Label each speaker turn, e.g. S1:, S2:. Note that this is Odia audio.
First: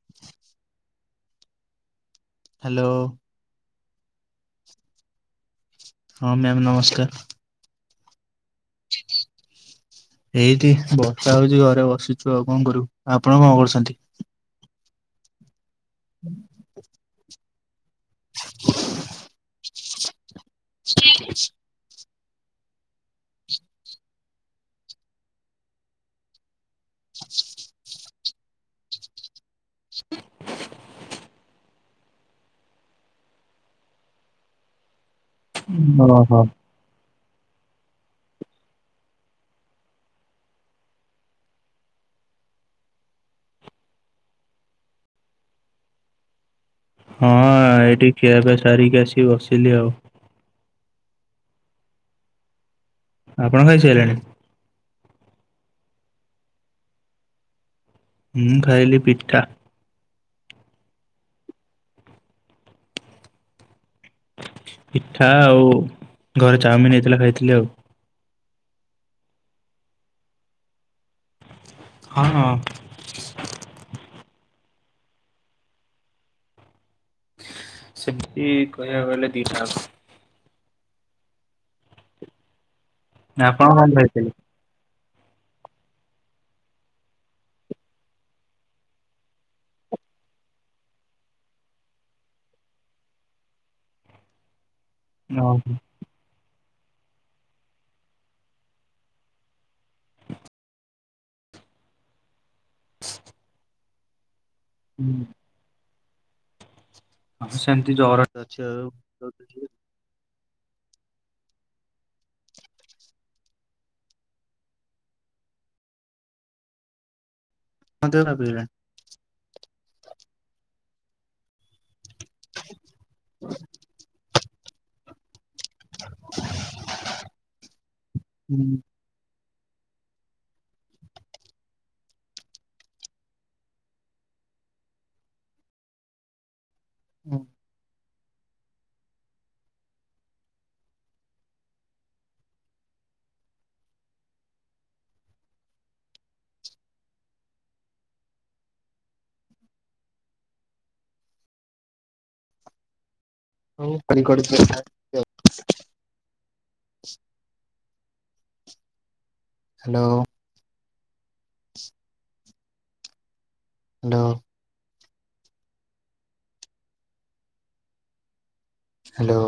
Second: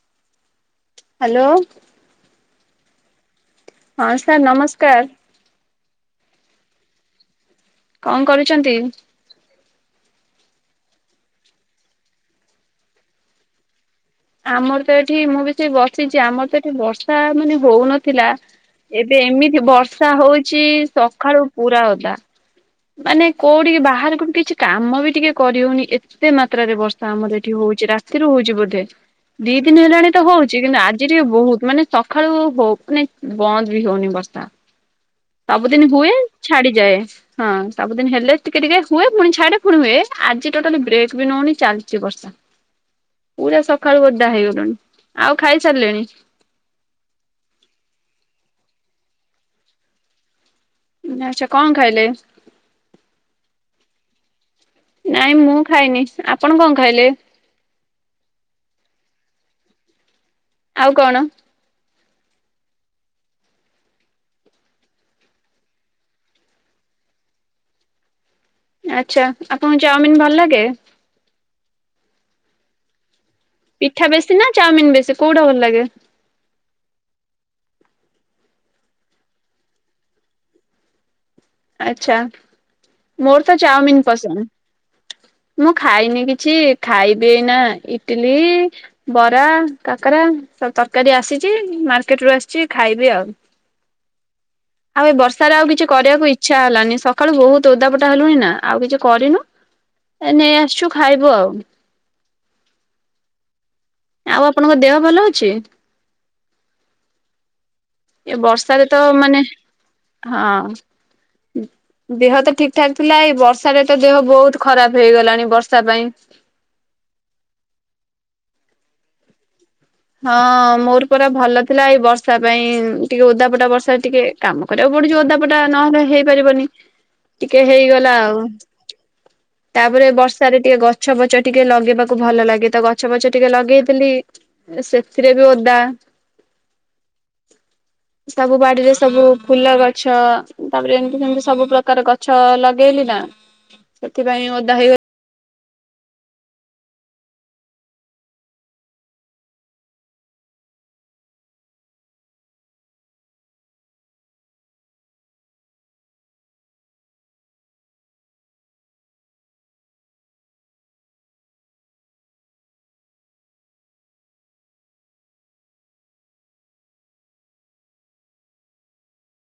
S1: [inaudible]
S2: ହାଲୋ।
S1: ହାଲୋ।
S2: ହଁ ସାର୍ ନମସ୍କାର୍।
S1: ହଁ ମ୍ୟାମ୍ ନମସ୍କାର।
S2: କଣ କରୁଛନ୍ତି?
S1: ଏଇଠି ବର୍ଷା ହଉଚି ଘରେ ବସିଚୁ ଆଉ କଣ କରିବୁ ଆପଣ କଣ କରୁଶନ୍?
S2: ଆମର ତ ଏଠି ମୁଁ ବି ସେଇ ବସିଚି ଆମର ତ ଏଠି ବର୍ଷା ମାନେ ହୋଉ ନ ଥିଲା ଏବେ ଏମିତି ବର୍ଷା ହୋଉଚି ସଖାଳୁ ପୁରା ଓଦା। ମାନେ କୋଉଠିକି ବାହାରୁକୁବି କିଛି କାମ ବି ଟିକେ କରିହଉନି ଏ ତେ ମାତ୍ରାରେ ବର୍ଷା ଆମର ଏଠି ହଉଚି ରାତିରୁ ହଉଚି ବୋଧେ। ଦି ଦିନି ହେଲାଣି ତ ହଉଚି କିନ୍ତୁ ଆଜି ଟିକେ ବହୁତ୍। ମାନେ ସଖାଳୁ ହଉ ମାନେ ବନ୍ଦ ବି ହଉନି ବର୍ଷା। ସବୁଦିନି ହୁଏ
S1: ଓହୋ ହଁ
S2: ଛାଡିଯାଏ। ହଁ, ସବୁଦିନ ହେଲେ ଟିକେ ଟିକେ ହୁଏ ପୁଣି ଛାଡେ ପୁଣି ହୁଏ ଆଜି ଟୋଟାଲି ବ୍ରେକ୍ ବି ନଉନି ଚାଲିଛି ବର୍ଷା ପୁରା ସକାଳୁ ଓଦା ହେଇଗଲୁଣି ଆଉ ଖାଇସାରିଲେଣି।
S1: ହଁ, ଏଇଠି ଖିଆପିଆ ସାରିକି ଆସିକି ବସିଲି ଆଉ।
S2: ଜାଣିଛ କଣ ଖାଇଲେ?
S1: ଆପଣ ଖାଇ ସାଇଲେଣି।
S2: ନାଇଁ ମୁଁ ଖାଇନି ଆପଣ କଣ ଖାଇଲେ?
S1: ମୁଁ ଖାଇଲି ପିଠା
S2: ଆଉ କଣ?
S1: ପିଠା ଆଉ ଘରେ ଚାଉମିିନ ହେଇଥିଲା ଖାଇଥିଲି ଆଉ।
S2: ଆଚ୍ଛା, ଆପଣଙ୍କୁ ଚାଉମିିନ୍ ଭଲ ଲାଗେ।
S1: ହଁ, ଅ।
S2: ପିଠା ବେଶୀ ନା ଚାଉମିନ୍ ବେଶୀ କୋଉଟା ଭଲ ଲାଗେ?
S1: ସେମିତି କହିବାକୁ ଗଲେ ଦିଟା ଙ୍କ।
S2: ଆଛା, ମୋର
S1: ଯାକ
S2: ତ
S1: ଆପଣ କଣ
S2: ଚାଓମିିନ୍ ପସନ୍ଦ।
S1: [inaudible]
S2: ମୁଁ ଖାଇନି କିଛି ଖାଇବି ଏଇନା ଇଟିଲି ବରା, କାକରା ଆଉ ତରକାରୀ ଆସିଛି ମାର୍କେଟରୁୁ ଆସିଛି ଖାଇବି ଆଉ।
S1: [inaudible]
S2: ଆଉ ଏ
S1: ଓହୋ
S2: ବର୍ଷାରେ ଆଉ କିଛି କରିବାକୁ ଇ ଇଛା ହେଲାନି, ସକାଳୁ ବହୁତ ଓଦାପଟା ହେଲୁଣି ନା ଆଉ କିଛି କରିନୁ। ଏ ନେଇ ଆସିଛୁ ଖାଇବୁ ଆଉ।
S1: [inaudible]
S2: ଆଉ ଆପଣଙ୍କ ଦେହ ଭଲ ଅଛି।
S1: ହଁ, ସେମିତି ଜର
S2: ଏ
S1: ଅଛି
S2: ବର୍ଷାରେ
S1: ଆଉ।।
S2: ତ ମାନେ ହଁ। ଦେହ ତ ଠିକ୍ ଠାକ୍ ଥିଲା ଏଇ ବର୍ଷା ରେ ତ ଦେହ ବହୁତ ଖରାପ ହେଇଗଲାଣି ବର୍ଷା ପାଇଁ।
S1: ଅଧିକ କାଇଁ ବୁଲିବା
S2: ହଁ, ମୋର ପୁରା ଭଲ ଥିଲା, ଏଇ ବର୍ଷା ପାଇଁ ଟିକେ ଓଦାପଟା ବର୍ଷା ଟିକେ କାମ କରିବାକୁ ପଡୁଛି ଓଦାକୁ ପଟା ନହେଲେ ହେଇପାରିବନି ଟିକେ ହେଇଗଲା ଆଉ ତାପରେ ବର୍ଷା ବର୍ଷା ରେ ଟିକେ ଗଛ ଫଛ ଟିକେ ଲଗେଇବାକୁ ଭଲ ଲାଗେ ତ ଗଛ ଫଛ ଟିକେ ଲଗେଇଥିଲି। ଏ ସେଥିରେ ବି ଓଦା
S1: ହୁଁ।
S2: ସବୁ ବାଡିରେ ସବୁ ଫୁଲ ଗଛ ତାପରେ ଏମି଼ତି ସେମିତି ସବୁ ପ୍ରକାର ଗ ଗଛ ଲଗେଇଲି ନା ସେଥିପାଇଁ ଓଦା ହେଇଗଲି।
S1: ହଉ କନି କରିଛି ଚୁଖା ୟ [unintelligible] ହାଲୋ ହାଲୋ ହାଲୋ